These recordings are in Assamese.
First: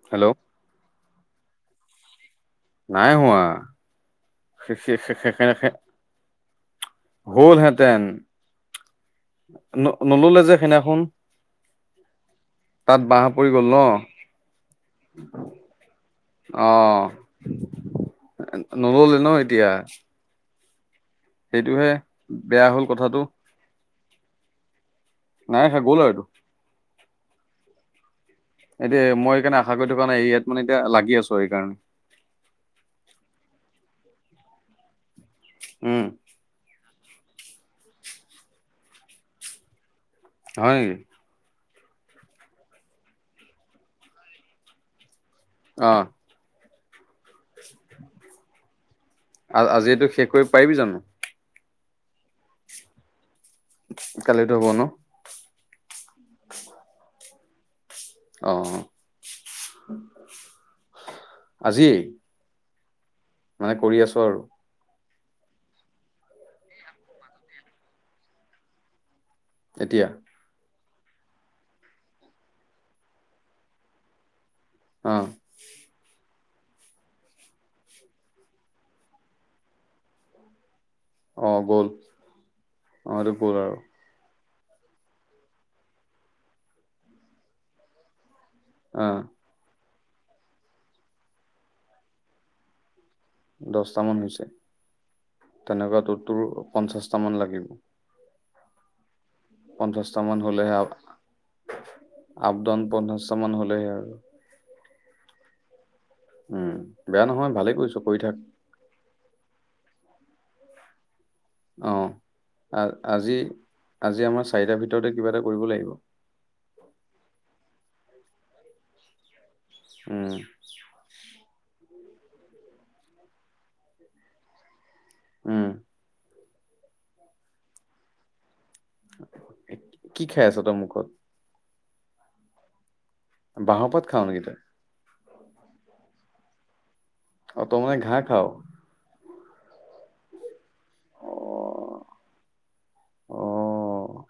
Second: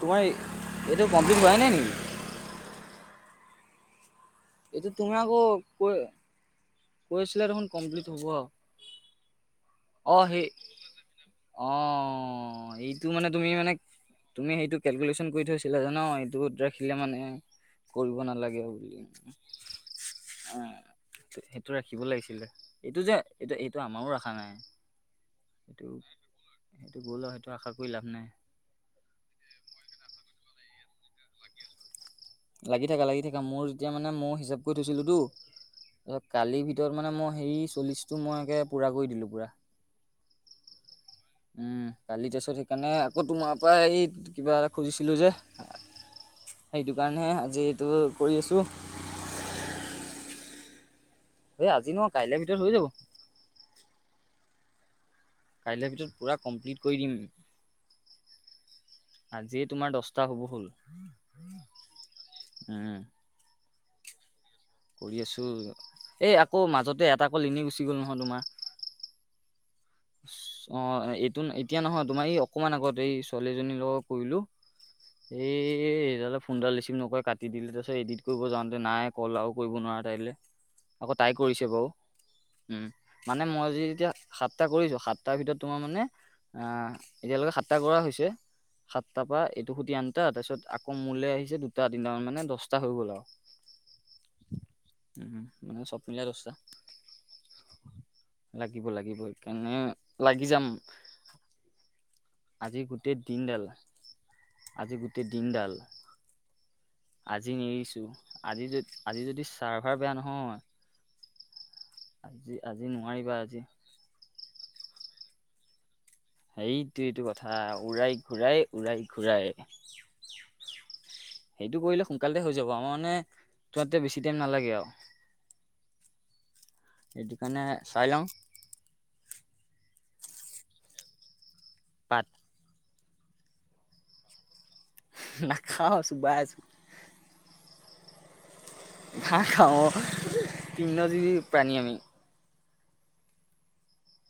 তোমাৰ হেল্ল' এ-এইটো কমপ্লিট হোৱাই নাই নেকি? নাই হোৱা। এইটো তুমি আকৌ কৈ-কৈ আছিলা দেখোন কমপ্লিট হ'ব আৰু। ন-নল'লে যে সেইদিনাখন। অ' তাত এইটো বাঁহ মানে তুমি পৰি মানে গ'ল ন তুমি সেইটো কেলকুলেশ্বন কৰি থৈছিলা জানো মই। দূৰত অ ৰাখিলে মানে, কৰিব নালাগে বুলি। নল'লে ন এতিয়া অ' সেইটো সেইটোহে ৰাখিব লাগিছিলে। বেয়া হ'ল এইটো যে কথাটো এইটো এইটো আমাৰো ৰাখা নাই। নাই খা সেইটো গ'ল আৰু এইটো সেইটো গ'ল আৰু সেইটো আশা কৰি লাভ নাই। এইটোৱে মই সেইকাৰণে আশা কৰি থকা নাই, এই ইয়াত মানে এতিয়া লাগি আছোঁ সেইকাৰণে। লাগি থাকা, লাগি থাকা, মোৰ যেতিয়া মানে মই হিচাপ কৰি থৈছিলো তো উম। পিছত কালিৰ ভিতৰত মানে মই হেৰি চল্লিশটো মই একে পুৰা কৰি দিলোঁ পুৰা। হয় নেকি? উম, কালি তাৰপিছত সেইকাৰণে আকৌ তোমাৰপৰা এই কিবা এটা খুজিছিলো যে। অ'। সেইকাৰণেহে আজি এইটো কৰি আছোঁ। আ-আজি এইটো শেষ কৰিব পাৰিবি জানো? এ, আজি নহয়, কাইলৈ ভিতৰত হৈ যাব। কালিতো হ'ব ন'? কাইলৈৰ ভিতৰত পুৰা কমপ্লিট কৰি দিম। অ আজিয়ে তোমাৰ দছটা হ'ব হ'ল। আজিয়েই উম। মানে কৰি আছ আৰু। কৰি আছোঁ। এই আকৌ মাজতে এটা কল এনেই গুচি গ'ল নহয় তোমাৰ। কেতিয়া? অ' এ, এইটো এতিয়া নহয়, তোমাৰ এই অকমান আগত এই ছোৱালীজনীৰ লগত কৰিলোঁ। অ'। এ সেইডালে ফোনডাল ৰিচিভ নকৰি কাটি দিলে, তাৰপিছত এডিট কৰিব যাওঁতে নাই কল আৰু কৰিব নোৱাৰা তাইলৈ। আকৌ তাই অ কৰিছে গ'ল বাৰু, উম, অ এইটো মানে গ'ল মই আৰু যে এতিয়া সাত সাতটা কৰিছোঁ, সাতটাৰ ভিতৰত তোমাৰ মানে, আ, এতিয়ালৈকে সাতটা কৰা হৈছে। অ সাতটাৰপৰা এইটো সুটি আনটা, তাৰপিছত আকৌ মোলৈ আহিছে দুটা তিনটামান, মানে দহটা হৈ গ'ল আৰু। দছটা মান হৈছে, উম মানে চব তেনেকুৱা মিলাই তোৰতো দহটা পঞ্চাশটা মান লাগিব। লাগিব, লাগিব, সেইকাৰণে পঞ্চাশটা মান লাগি যাম। হলেহে আপ আজি ডাউন গোটেই পঞ্চাশটা মান দিনডাল, হলেহে আৰু আজি গোটেই দিনডাল উম। বেয়া নহয় আজি ভালেই কৰিছ নেৰিছোঁ, কৰি থাক আজি যদি আজি যদি চাৰ্ভাৰ বেয়া নহয় আজি অ' আজি নোৱাৰিবা আ-আজি আজি আজি আমাৰ চাৰিটাৰ ভিতৰতে কিবা এটা কৰিব লাগিব। সেইটোৱেতো কথা, উৰাই ঘূৰাই, উৰাই ঘূৰাই। উম। এইটো কৰিলে সোনকালতে হৈ যাব, আমাৰ মানে তাত বেছি টাইম নালাগে আৰু। উম। সেইটো কাৰণে চাই লওঁ। কি খাই আছ তই মুখত? পাত। বাঁহৰপাত খাওঁ নেকি তই? নাখাওঁ, চোবাই আছোঁ। অ' তই মানে ঘাঁহ খাও? ঘাহঁ খাওঁ অ' তৃৰ্নজীৱি প্ৰাণী আমি। অ'।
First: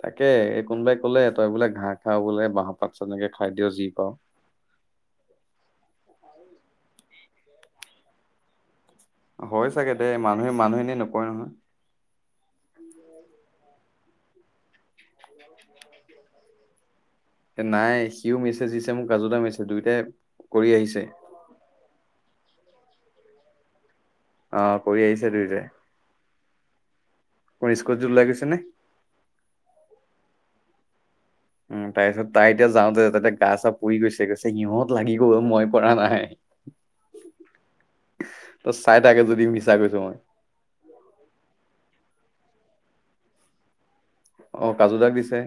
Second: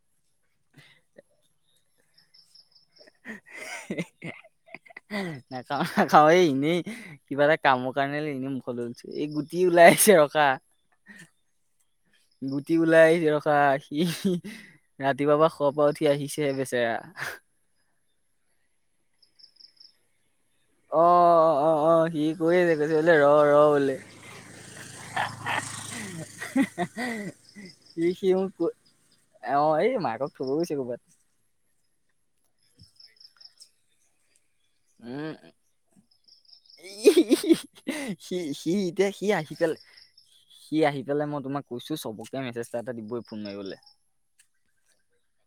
তাকে এই কোনোবাই কলে তই বোলে ঘাঁহ খাও বোলে, বাঁহৰ পাত চনেকে খাই দিয় বোলে যি পাও। নাখাওঁ-নাখাওঁ এই এনেই কিবা এটা কামৰ কাৰণে লাগি, এই গুটি হয় ওলাই চাগে দে আইছে ৰকা। মানুহে মানুহে এনেই নকয় নহয় গুটি ওলাই ৰখা সি। ৰাতিপুৱা শুৱাৰ পৰা উঠি আহিছেহে বেচেৰা। এ নাই সিও মেছেজ দিছে মোক কাজুদাই মেছেজ দুইটাই অ, অ, অ, অ, সি কৰি আছে কৈছে বোলে ৰ-ৰ বোলে। অ, কৰি আহিছে দুইটাই। স্কুলত ওলাই সি গৈছে নে মোক অ, এই মাকক থ'ব গৈছে কৰ'বাত। উম, তাইৰ পিছত তাই এতিয়া যাওঁতে গা চা পুৰি গৈছে কৈছে সিঁহত, লাগি গ'ল মই পৰা নাই। সি-সি তই চাই এতিয়া থাকে সি যদি আহিছিল। মিছা কৈছো মই সি আহি পেলাই মই তোমাক কৈছো চবকে মেছেজটা এটা এটা দিবই ফোন মাৰিবলে। অ, কাজু দাক দিছে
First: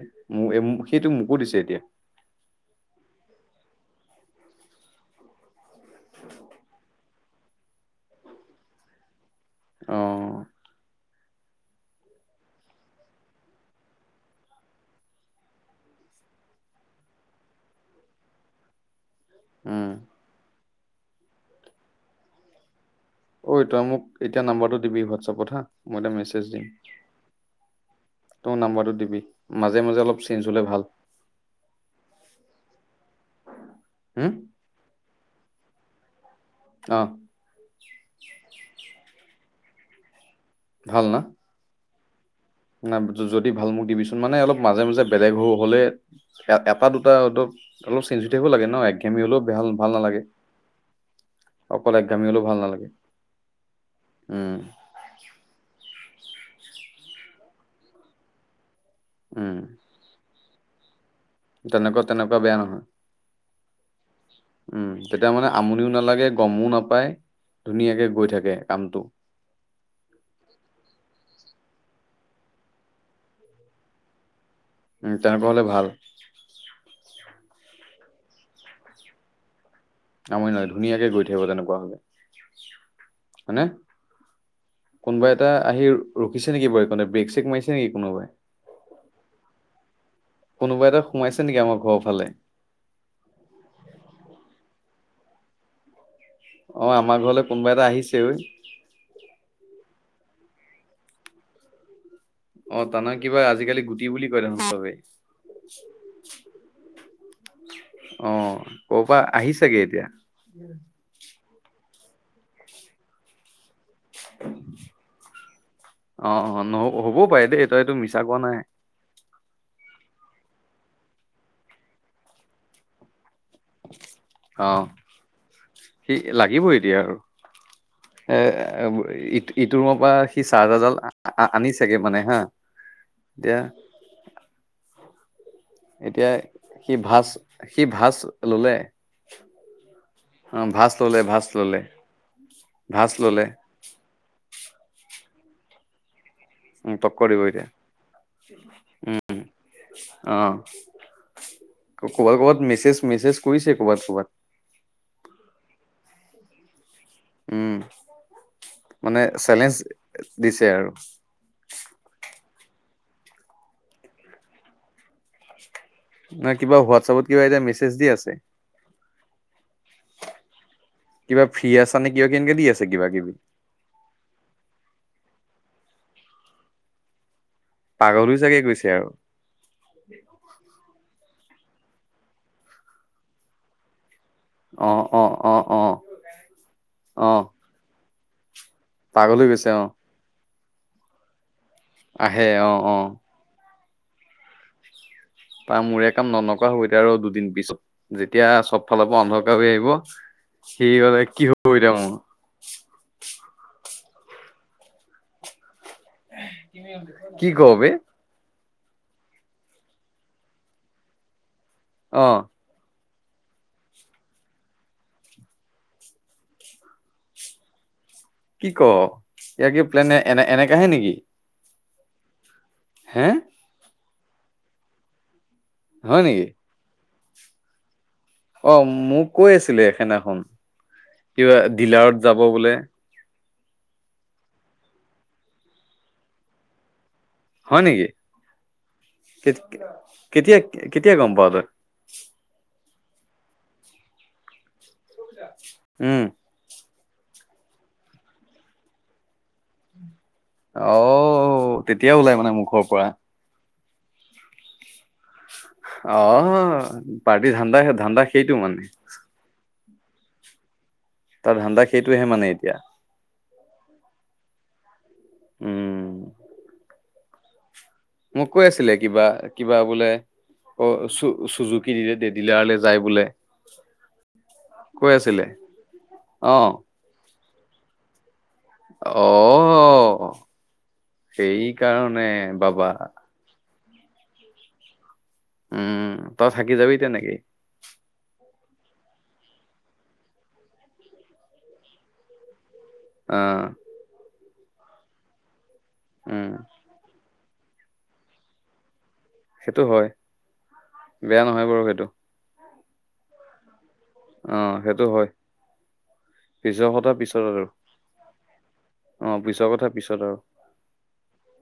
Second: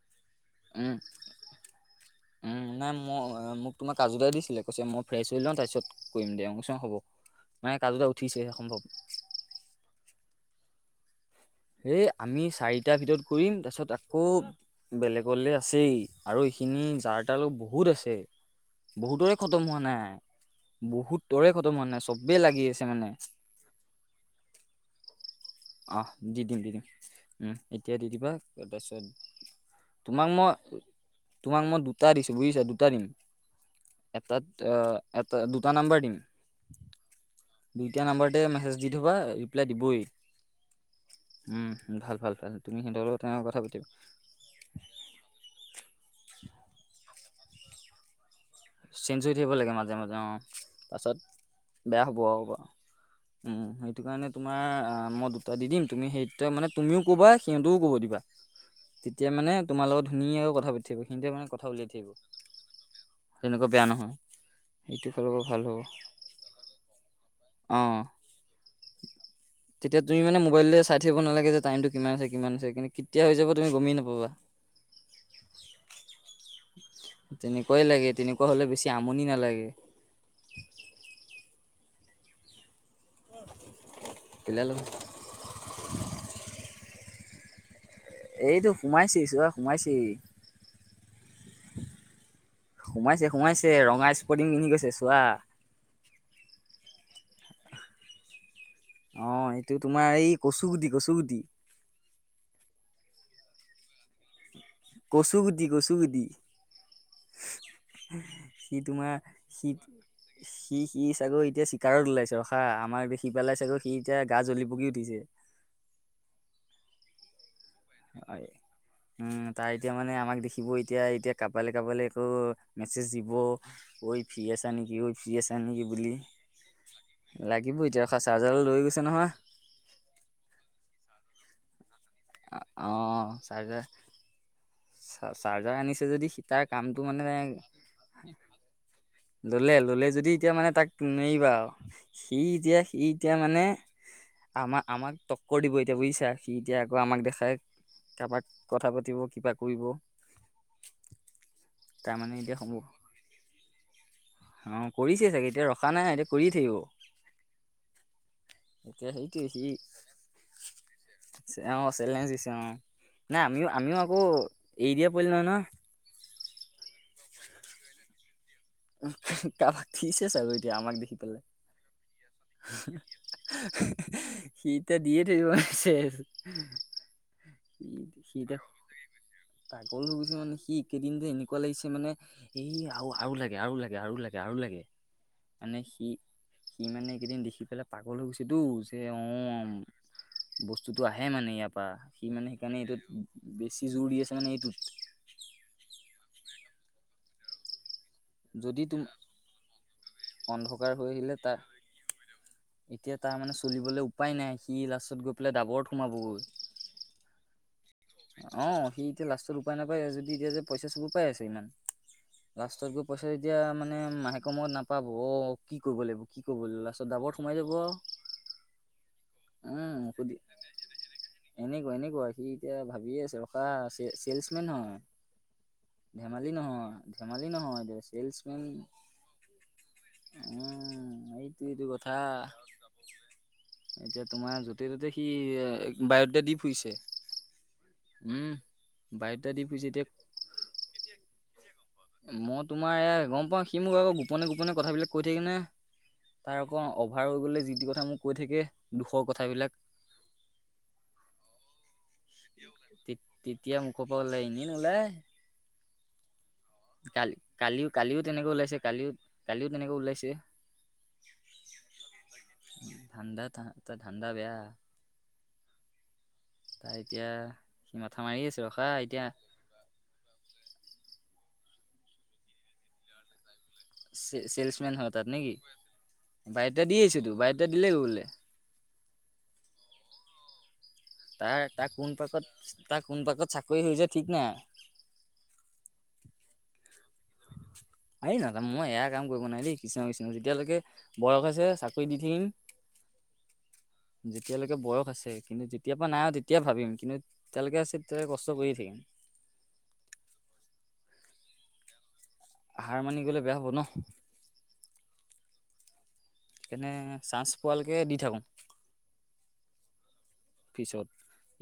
মোক উম সিইটো মোকো দিছে এতিয়া, উম, নাই মই মোক তোমাৰ কাজু দাই দিছিলে কৈছে মই ফ্ৰেছ হৈ লওঁ। তাৰপিছত কৰিম দে মই কৈছো হ'ব মানে কাজুতে উঠিছে সম্ভৱ। অ', হেই আমি চাৰিটাৰ ভিতৰত কৰিম তাৰ পিছত আকৌ, বেলেগলে আছেই আৰু এইখিনি যাৰ তাৰ বহুত আছে বহুতৰে খতম হোৱা উম নাই বহুতৰে খতম হোৱা নাই চবেই লাগি আছে মানে। ঐ তই মোক এতিয়া নাম্বৰটো দিবি হোৱাটছএপত হা মই আহ এটা মেজ দি দিম দি দিম উ এতিয়া দি দিবা তই মোক নাম্বাৰটো তাৰপিছত দিবি মাজে মাজে অলপ তোমাক চেঞ্জ হলে মই ভাল তোমাক মই দুটা দিছো বুজিছা দুটা দিম। হুম এটাত এটা দুটা নাম্বাৰ দিম, অ', দুইটা নাম্বৰতে মেছেজ দি থ'বা ৰিপ্লাই দিবই। ভাল ন, উম, ভাল-ভাল-ভাল না যদি ভাল মোক দিবিছোন। মানে অলপ মাজে-মাজে বেলেগ হৈ হলে এ এটা দুটা ধক অলপ চেনজিতিপো লাগে ন একঘেমি চেঞ্জ হৈ হলেও থাকিব বেয়া লাগে ভাল মাজে মাজে নালাগে। অ'। পাছত অকল এক গামী হলেও ভাল নালাগে। উ, সেইটো কাৰণে উম তোমাৰ ম ত দি দিম তুমি ইটো মানে তুমিও ক'বা, সিহঁতেও ক'ব দিবা। তেতিয়া মানে উম তোমাৰ লগত ধুনীয়াকৈ কথা পাতিব সন্তয়া মানে কথা উলিয়াই থাকিব। তেনেকুৱা-তেনেকুৱা বেয়া নহয় তেনেকুৱা বেয়া নহয় উম, সেইটো তেতিয়া ফালৰ পৰা মানে ভাল হ'ব আমনিও নাল। নালাগে গমো নাপায় অ'। ধুনীয়াকে গৈ থাকে কামতটো। তেতিয়া তুমি মে মোবাইললৈ চাই থাকিব নালাগে যে টাইমটো কি আ কিমান আছে, কিন্তু কেতিয়া হৈ যাব তুমি গমেই নাপাবা। [inaudible] উম, তেনেকুৱা হ'লে ভাল। তেনেকুৱাই লাগে তেনেকুৱা হলে বেছি আমনি নালাগে। আমৰি নহয় ধুনীয়াকে গৈ থাকিব তেনেকুৱা হলে, হয়নে? কেলেই লাগে, কোনোবা এটা আহি ৰখিছে নেকি বাৰু এই কনট ব্ৰেক চছেক মাৰিছে নেকি কোনোবাই? এইটো সোমাইছি চো সোমাইছি। কোনোব এটা সোমাই নে আমাৰ ঘৰৰ ফালে। সোমাইছে-সোমাইছে ৰঙা স্পৰ্টিং পিন্ধিৈছে চোৱা। অ, আমাৰ ঘৰলৈ কোনোবা এটা আহিছে ঐ। অ, এইটো তোমাৰ এই কচুগুটি-কচুগুটি। অ, তানহয় কিবা আজিকালি গুটি বুলি কয় চবে। কচুগুটি কছুগুটি। অ সি ক'ৰ তোমাৰ পৰা সি আহিছাগে এতিয়া সি সি চাগৈ এতিয়া চিকাৰত ওলাইছে ৰখা আমাক দেখি পেলাই চাগো সি এতিয়া গা জ্বলি পকি উঠিছে। অ', অ', নহ হ'ব পাৰে দেই তইতটো মিছা কোৱা হয়, নাই। উম তাই এতিয়া মানে আমাক দেখিব এতিয়া এতিয়া কাবালৈ কাবালৈ একো মেছেজ দিব। ঐফি আছা অ নে কি ফি এছা ন কি বুলি? সি লাগিবই এতিয়া আৰু লাগিব এতিয়া চাৰ্জাৰডাল লৈ গৈছে নহয়। ইটোৰ ৰুমৰ পৰা সি চাৰ্জাৰডাল আনিছেগে মানে হা এতিয়া চ চাৰ্জাৰ আনিছে এতিয়া যদি সি তাৰ কামটো ভাজ মানে সি ভাজ ললে ললে ললে যদি এতিয়া অ মানে তাক ভাজ ললে ভাজ নেৰিবা আৰু ললে সি এতিয়া সি ভাজ এতিয়া ললে মানে। আমাক আমাক টক্কৰ দিব এতিয়া বুজিছা সি এতিয়া উম আকৌ আমাক টক্কৰ দিব দেখাই এতিয়া কাৰোবাক কথা উম পাতিব কিবা কৰিব। অ তাৰ মানে ক'বাত এতিয়া ক'বাত সম মেছেজ, মেছেজ কৰিছে ক কৰ'বাত ক'বাত। অ', কৰিছে চাগে এতিয়া ৰখা নাই এতিয়া কৰিয় থাকিব। উম, এতিয়া মানে সেইটোৱে সি চেলেঞ্জ দিছে আৰু অ', চেলেঞ্জ দিছে অ', নাই আমিও আমিও আকৌ এৰি দিয়া পৰিলো নহয় ন? না কিবা হোৱাটছাপপত কিবা এতিয়া মেছেজ দি আছে। কাৰোবাক দিছে চাগৈ আৰু এতিয়া আমাক দি কিবা ফ্ৰী আছ নে? কিয় কে এনেকে দি আছে কিবা কিবি সিটা দিয়ে থাকিব শেষ। পাগল জাগে গৈছে আৰু পাগল হৈ গৈছে মানে সি কেইদিন যে এনেকুৱা লাগিছে মানে এই আৰু আৰু লাগে আৰু লাগে আৰু লাগে। আৰু লাগে অ', অ' অ', মানে অ'। সি সি মানে অ এইকেইদিন দেখি পেলাই পাগল হৈ গৈছে তো। পাগল হৈ গৈছে অ'। বস্তুতটো আহে মানে ইয়াৰ পৰা সি আহে মানে অ সেইকাৰণে অ এইটোত বেছি জোৰ দি আছে মানে এইটোত। তাৰ মোৰে কাম নকা হ'ব আৰু দুদিন পিছত। যেতিয়া যদি চব তুম ফালৰ পৰা অন্ধকাৰ হৈ আহিব অন্ধকাৰ সি হৈ হলে আহিলে কি তাৰ হ'ব এতিয়া মোৰ এতিয়া তাৰ মানে চলিবলৈ উপায় নাই সি লাষ্টত গৈ পেলাই ডাবৰত সোমাব গ'ল। কি ক বেহ। অ', সি এতিয়া লাষ্টৰ উপায় নাপায় যদি এতিয়া যে পইচা চবুৰ পাই আছে ইমান। অ'। লাষ্টত গৈ পইচা যেতিয়া মানে মাহেক মত নাপাব অ', কি কৰিব লাগিব কি কৰিব লাগিব লাষ্টত ডাবৰ সোমাই যাব কি, ক ইয়াৰ কি উম প্লেনে সুধি এনে এনেক আহে নেকি? এনেকুৱা এনেকুৱা সি এতিয়া ভাবিয়ে হে আছে ৰখা চেলচমেন হয়। হয় নেকি ধেমালি নহয় ধেমালি নহয় এ চেল অ', মোক কৈ আছিলে সেনাখন উম কিবা এইটো এইটো ডিলাৰত কথা যাব বোলে। এতিয়া তোমাৰ য'তে ত'তে সি বায়দেতা ফুৰিছে। হয় নেকি উম বায়'ডাটা দি ফুৰিছে এতিয়া কেতিয়া কেতিয়া গ'ম পাৱ তই। মই তোমাৰ এ গ'ম পাওঁ সি মোক আকৌ গোপনে, গোপনে কথাবিলাক কৈ থাকেনে। উম তাৰ আকৌ অভাৰ হৈ গ'লে যি তি কথা মোক কৈ থাকে দুখৰ কথাবিলাক আহ তেতিয়া ওলাই মানে মুখৰ পৰা তেতিয়া মোকো পৰা ওলাই এনে নোলায়। অ', কালি পাৰ্টি ধান্দা, কালিও কালিও ধান্দা তেনেকৈ সেইটো ওলাইছে মানে। কালিও কালিও তেনেকে ওলাইছে। তাৰ ধান্দা সেইটোহে মানে এতিয়া। ধান্দা ত ধান্দা বেয়া। উম। তাই এতিয়া স মাথা মাৰি মোক কৈ আছে ৰখা আছিলে কিবা এতিয়া। কিবা বোলে অ' চু-চুজুকি দিলে ড-ডিলাৰলৈ যায় বোলে। চে-ছেলচমেন হয় কৈ তাত আছিলে। নেকি? অ', বাইতটা দি আহিছোতো বাইটা দিলে হ'ব বোলে। অ'। তাৰ তাৰ সেইকাৰণে কোনপাকত বাবা। তাৰ কোনপাকত চাকৰি হৈ যায় ঠিক নাই। উম, তই থাকি যাবি তেনেকেই। আই, নাযা, মই এয়া কাম কৰিব নোৱাৰি দেই, কিছুমান কিছুমান যেতিয়ালৈকে বয়স আছে চাকৰি দি থাকিম। অ'। যেতিয়ালৈকে বয়স আছে কিন্তু যেতিয়াৰপৰা নাই আৰু উম, তেতিয়া ভাবিম কিন্তু যেতিয়ালৈকে আছে কষ্ট কৰিয়ে থাকিম। সেইটো হয়, বেয়া নহয় বাৰু সেইটো। হাৰ মানি গ'লে বেয়া হ'ব ন'? অ' সেইটো হয়। পিছৰ সেইকাৰণে কথা পিছত চাঞ্চ আৰু। পোৱালৈকে দি থাকোঁ। অ' পিছৰ কথা পিছত আৰু। পিছত,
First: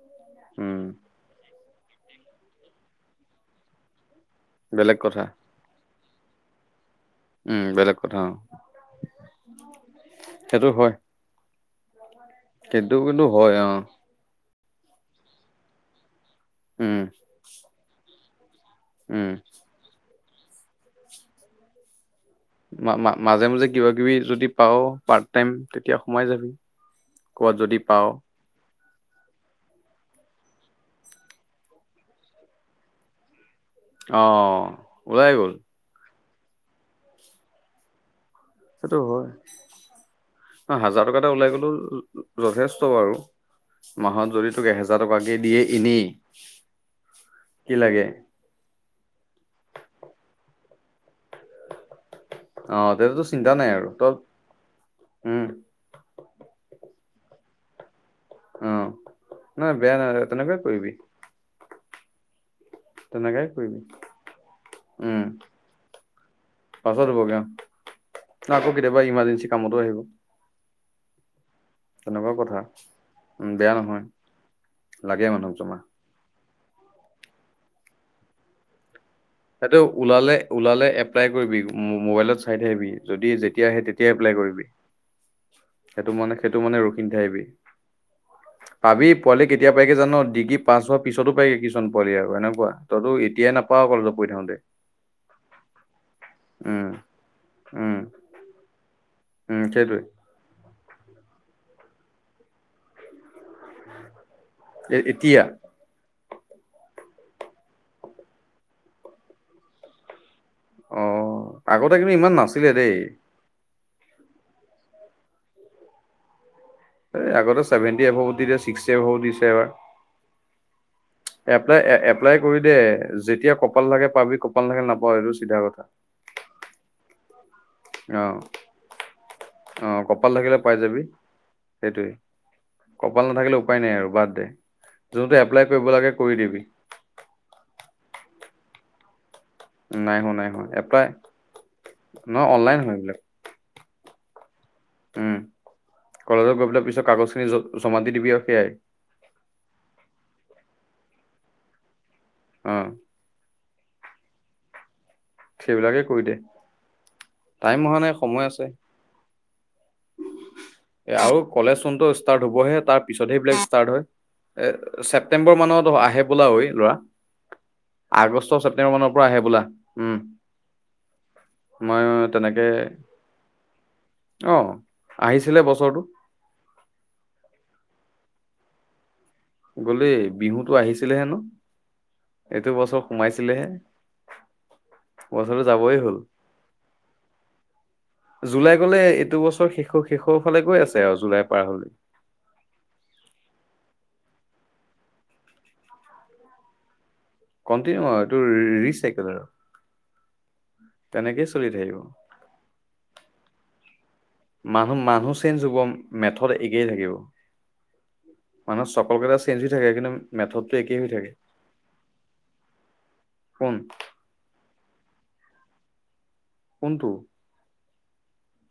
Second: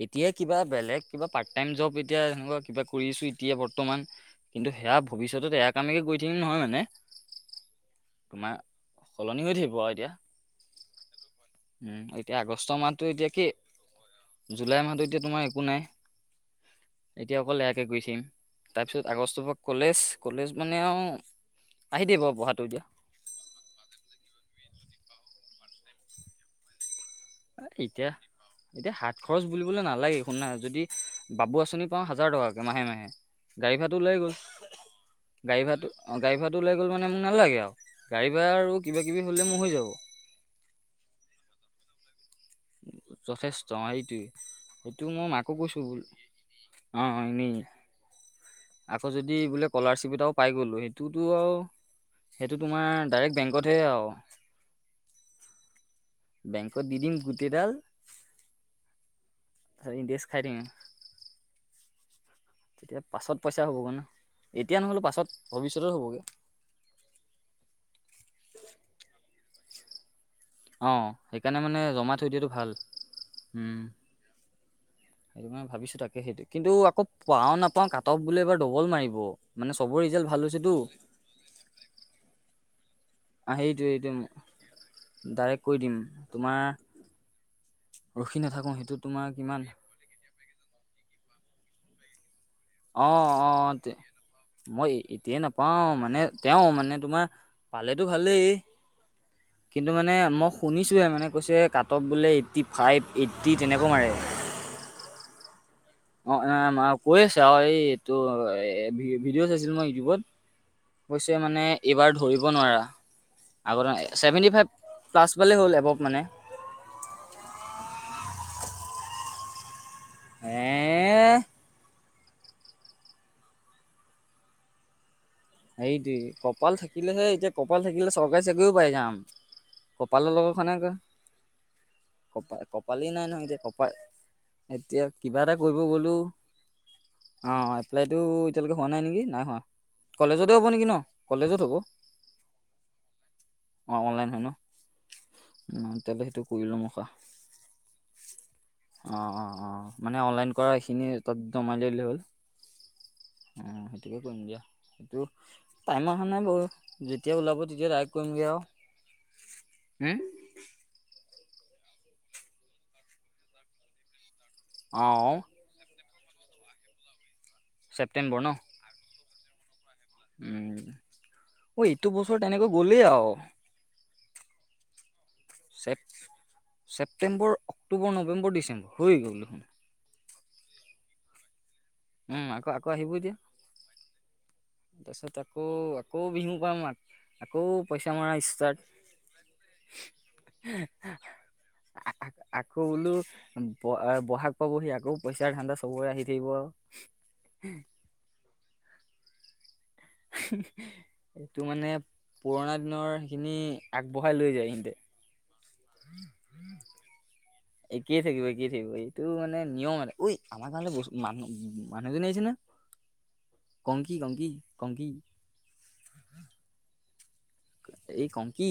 এতিয়া কিবা উম, বেলেগ কিবা পাৰ্ট টাইম জব এতিয়া তেনেকুৱা কিবা কৰি আছোঁ এতিয়া বৰ্তমান কিন্তু সেয়া বেলেগ কথা। ভৱিষ্যত এ কামেই কৰি থাকিম নহয় মানে। উম, বেলেগ কথা অ'। তোমাৰ সলনি হৈ থাকিব আৰু এতিয়া। সেইটো হয়, এতিয়া আগষ্ট সেইটো মাহটো কিন্তু এতিয়া কি, হয় অ', জুলাই মাহটো এতিয়া তোমাৰ একো নাই। উম। এতিয়া অকল এয়াকে কৰি থাকিম, তাৰপিছত উম। আগষ্টৰপৰা কলেজ, কলেজ মানে আৰু আহি থাকিব বাৰু পঢ়াত। মা-মা-মাজে মাজে কিবা কিবি যদি পাওঁ পাৰ্ট টাইম তেতিয়া সোমাই যাবি। ক'ৰবাত যদি এতিয়া পাওঁ, এতিয়া হাত খৰচ বুলিবলৈ নালাগে, শুননা যদি বাবু আঁচনি পাওঁ হাজাৰ টকাকে মাহে মাহে গাড়ী ভাড়াটো ওলাই গ'ল, অ', ওলাই গ'ল গাড়ী ভাড়াটো অ' গাড়ী ভডাটো লাই গ'ল মানে মোৰ নালাগে আৰু। গাড়ী ভাড়া আৰু সেইটো কিবা কিবি হয়। হ'লে মোৰ হৈ যাব। ন' হাজাৰ টকা এটা ওলাই গলেও যথেষ্ট বাৰু, যথেষ্ট অ, সেইটোৱে মাহত যদি তোক এহেজাৰ সেইটো মই টকাকে মাকো দিয়ে কৈছোঁ বোল এনেই অ' এনেই। কি লাগে আকৌ যদি বোলে কলাৰশ্বিপ এটাও পাই গ'লো, সেইটোতো আৰু সেইটো অ', তোমাৰ তেতিয়াতো ডাইৰেক্ট চিন্তা নাই বেংকতহে আৰু। তই উম। বেংকত দি দিম গোটেই ডাল অ' নাই বেয়া নাই বেয়া ইণ্টাৰেষ্ট নহয়, খাই দিম তেনেকেই কৰিবি। তেতিয়া পাছত তেনেকাই পইচা কৰিবি হ'বগৈ ন' এতিয়া নহ'লে উম, পাছত ভৱিষ্যতৰ হ'বগৈ। পাছত হ'বগে অ' বা আকৌ কেতিয়াবা ইমাৰ্জেঞ্চি কামতো আহিব। অ' সেইকাৰণে মানে জমা থৈ তেনেকুৱা দিয়াটো কথা, ভাল, উম, বেয়া নহয়। লাগে সেইটো মানুহক মই জমা। ভাবিছোঁ, তাকে সেইটোৱে। কিন্তু আকৌ পাওঁ নাপাওঁ, কাট অফ বুলে এইবাৰ ডবল মাৰিব। মানে সেইটো চবৰে ৰিজাল্ট ওলালে ভাল হৈছেতো ওলালে এপ্লাই কৰিবি, মোবাইলত চাই থাকিবি। যদি যেতিয়া আহে সেইটো এইটো তেতিয়াই এপ্লাই কৰিবি, ডাইৰেক্ট কৈ দিম সেইটো মানে তোমাৰ সেইটো মানে ৰখি নেথাকিবি। ৰখি নাথাকো, সেইটো তোমাক বুলে কেতিয়া পায়গে জান' ডিগ্ৰী পাছ হোৱাৰ পিছতো পাইগে কিছুমান পোবালি আৰু এনেকুৱা। তইতো অ', এতিয়াই অ' নাপাৱ কলেজত পঢ়ি থাকোতে মই এতিয়ে নাপাও মানে, তেওঁ উম মানে তোমাৰ উম পালেতো ভালেই উম কিন্তু সেইটোৱে মানে মোক শুনিছোঁৱে মানে, কৈছে কাট অফ বুলে এইট্টি ফাইভ, এইট্টি তেনেকুৱা মাৰে। এ-এতিয়া? অ' কৈ আছে আৰু এই এইটো ভিডিঅ' চাইছিলো মই ইউটিউবত অ কৈছে মানে আগতে কিন্তু এইবাৰ ইমান ধৰিব নাছিলে নোৱাৰা। দেই আগৰ ছেভেণ্টি ফাইভ প্লাছ পালে হ'ল এবভ মানে এই আগতে চছেভেনটি এভাৱো দি ছিক্সটি এভাৱো দিছে এবাৰ হে এপ্লাই এপ্লাই কৰি দে যেতিয়া কপাল থাকে পাবি কপাল থাকে নাপাৱ এইটো চিধা কথা সেইটোৱেই কপাল থাকিলেহে এতিয়া কপাল থাকিলে অ চৰকাৰী চাকৰিও পাই যাম কপালৰ লগতখনে কৈ সেইটোৱেই নাই কপাল নহয় এতিয়া নাথাকিলে উপায় কপাল নাই আৰু বাদ দে এতিয়া কিবা যোনটো এপ্লাই কৰিব লাগে কৰি দিবি অঁ এপ্লাইটো এতিয়ালৈকে হোৱা নাই নেকি নাই হোৱা নাই হোৱা নাই কলেজতে হ'ব হোৱা নেকি ন এপ্লাই কলেজত হ'ব নহয় অনলাইন হয় এইবিলাক অ অনলাইন হয় ন উম তেতিয়াহ'লে সেইটো কলেজত কৰি গৈ ল'ম পেলাই ৰখা পিছত কাগজ খিনি জমা দি দিবি আৰু সেয়াই অ অ অ মানে অনলাইন কৰা এইখিনি তাত নমাই লৈ ললে হ'ল অ উ সেইটোকে কৰিম দিয়া সেইবিলাকে টাইম কৰি অহা দে নাই বাৰু যেতিয়া ওলাব টাইম তেতিয়া হোৱা নাই ড্ৰাইভ সময় কৰিমগে আও আছে হম এ আৰু কলেজ চোনটো ষ্টাৰ্ট হ'বহে তাৰ পিছতহে বললোক ষ্টাৰ্ট হয় এ অ ছেপ্তেম্বৰ মানত আহে বোলা ঐ ল'ৰা ছেপ্টেম্বৰ ন আগষ্ট তেওঁৰ মানৰ পৰা আহে বোলে উম অ মই এইটো বছৰত তেনেকে এনেকৈ গ'লেই আৰু অ আহিছিলে ছেপ বছৰটো ছেপ্টেম্বৰ অক্টোবৰ নৱেম্বৰ ডিচেম্বৰ হৈ গ'ল দেখুন গ'লই বিহুতটো আহিছিলেহে ন উম আকৌ এইটো আকৌ বছৰ আহিব এতিয়া সোমাইছিলেহে [unintelligible] তাৰপিছত বছৰটো আকৌ যাবই হ'ল আকৌ বিহু পাম আকৌ পইচা মৰা ষ্টাৰ্ট ত শেষৰ ফালে গৈ আছে আৰু জুলাই পাৰ হলে আকৌ বোলো ব'হাগ পাবহি আকৌ পইচা ধাণ্ডা চবৰে আহি থাকিব কটিনিউ আও এইটো ৰিচাইকেলল আৰু তেনেকেই এইটো চলি মানে থাকিব। পুৰণা দিনৰ সেইখিনি আগবঢ়াই লৈ যায় সিহঁতে মানুহ মানুহ চেঞ্জ হব মেথত একেই থাকিব একে থাকিব একে মানুহ থাকিব চকল এইটো কেইটা মানে চেঞ্জ হৈ থাকে নিয়ম মান কিন্তু ঐ আমাৰ মেথডটো কাৰণে একেই হৈ বসু থাকে মানুহ মানুহজনী আহিছে ন কোন কংকি কংকি কংকি কোনটো এই কংকি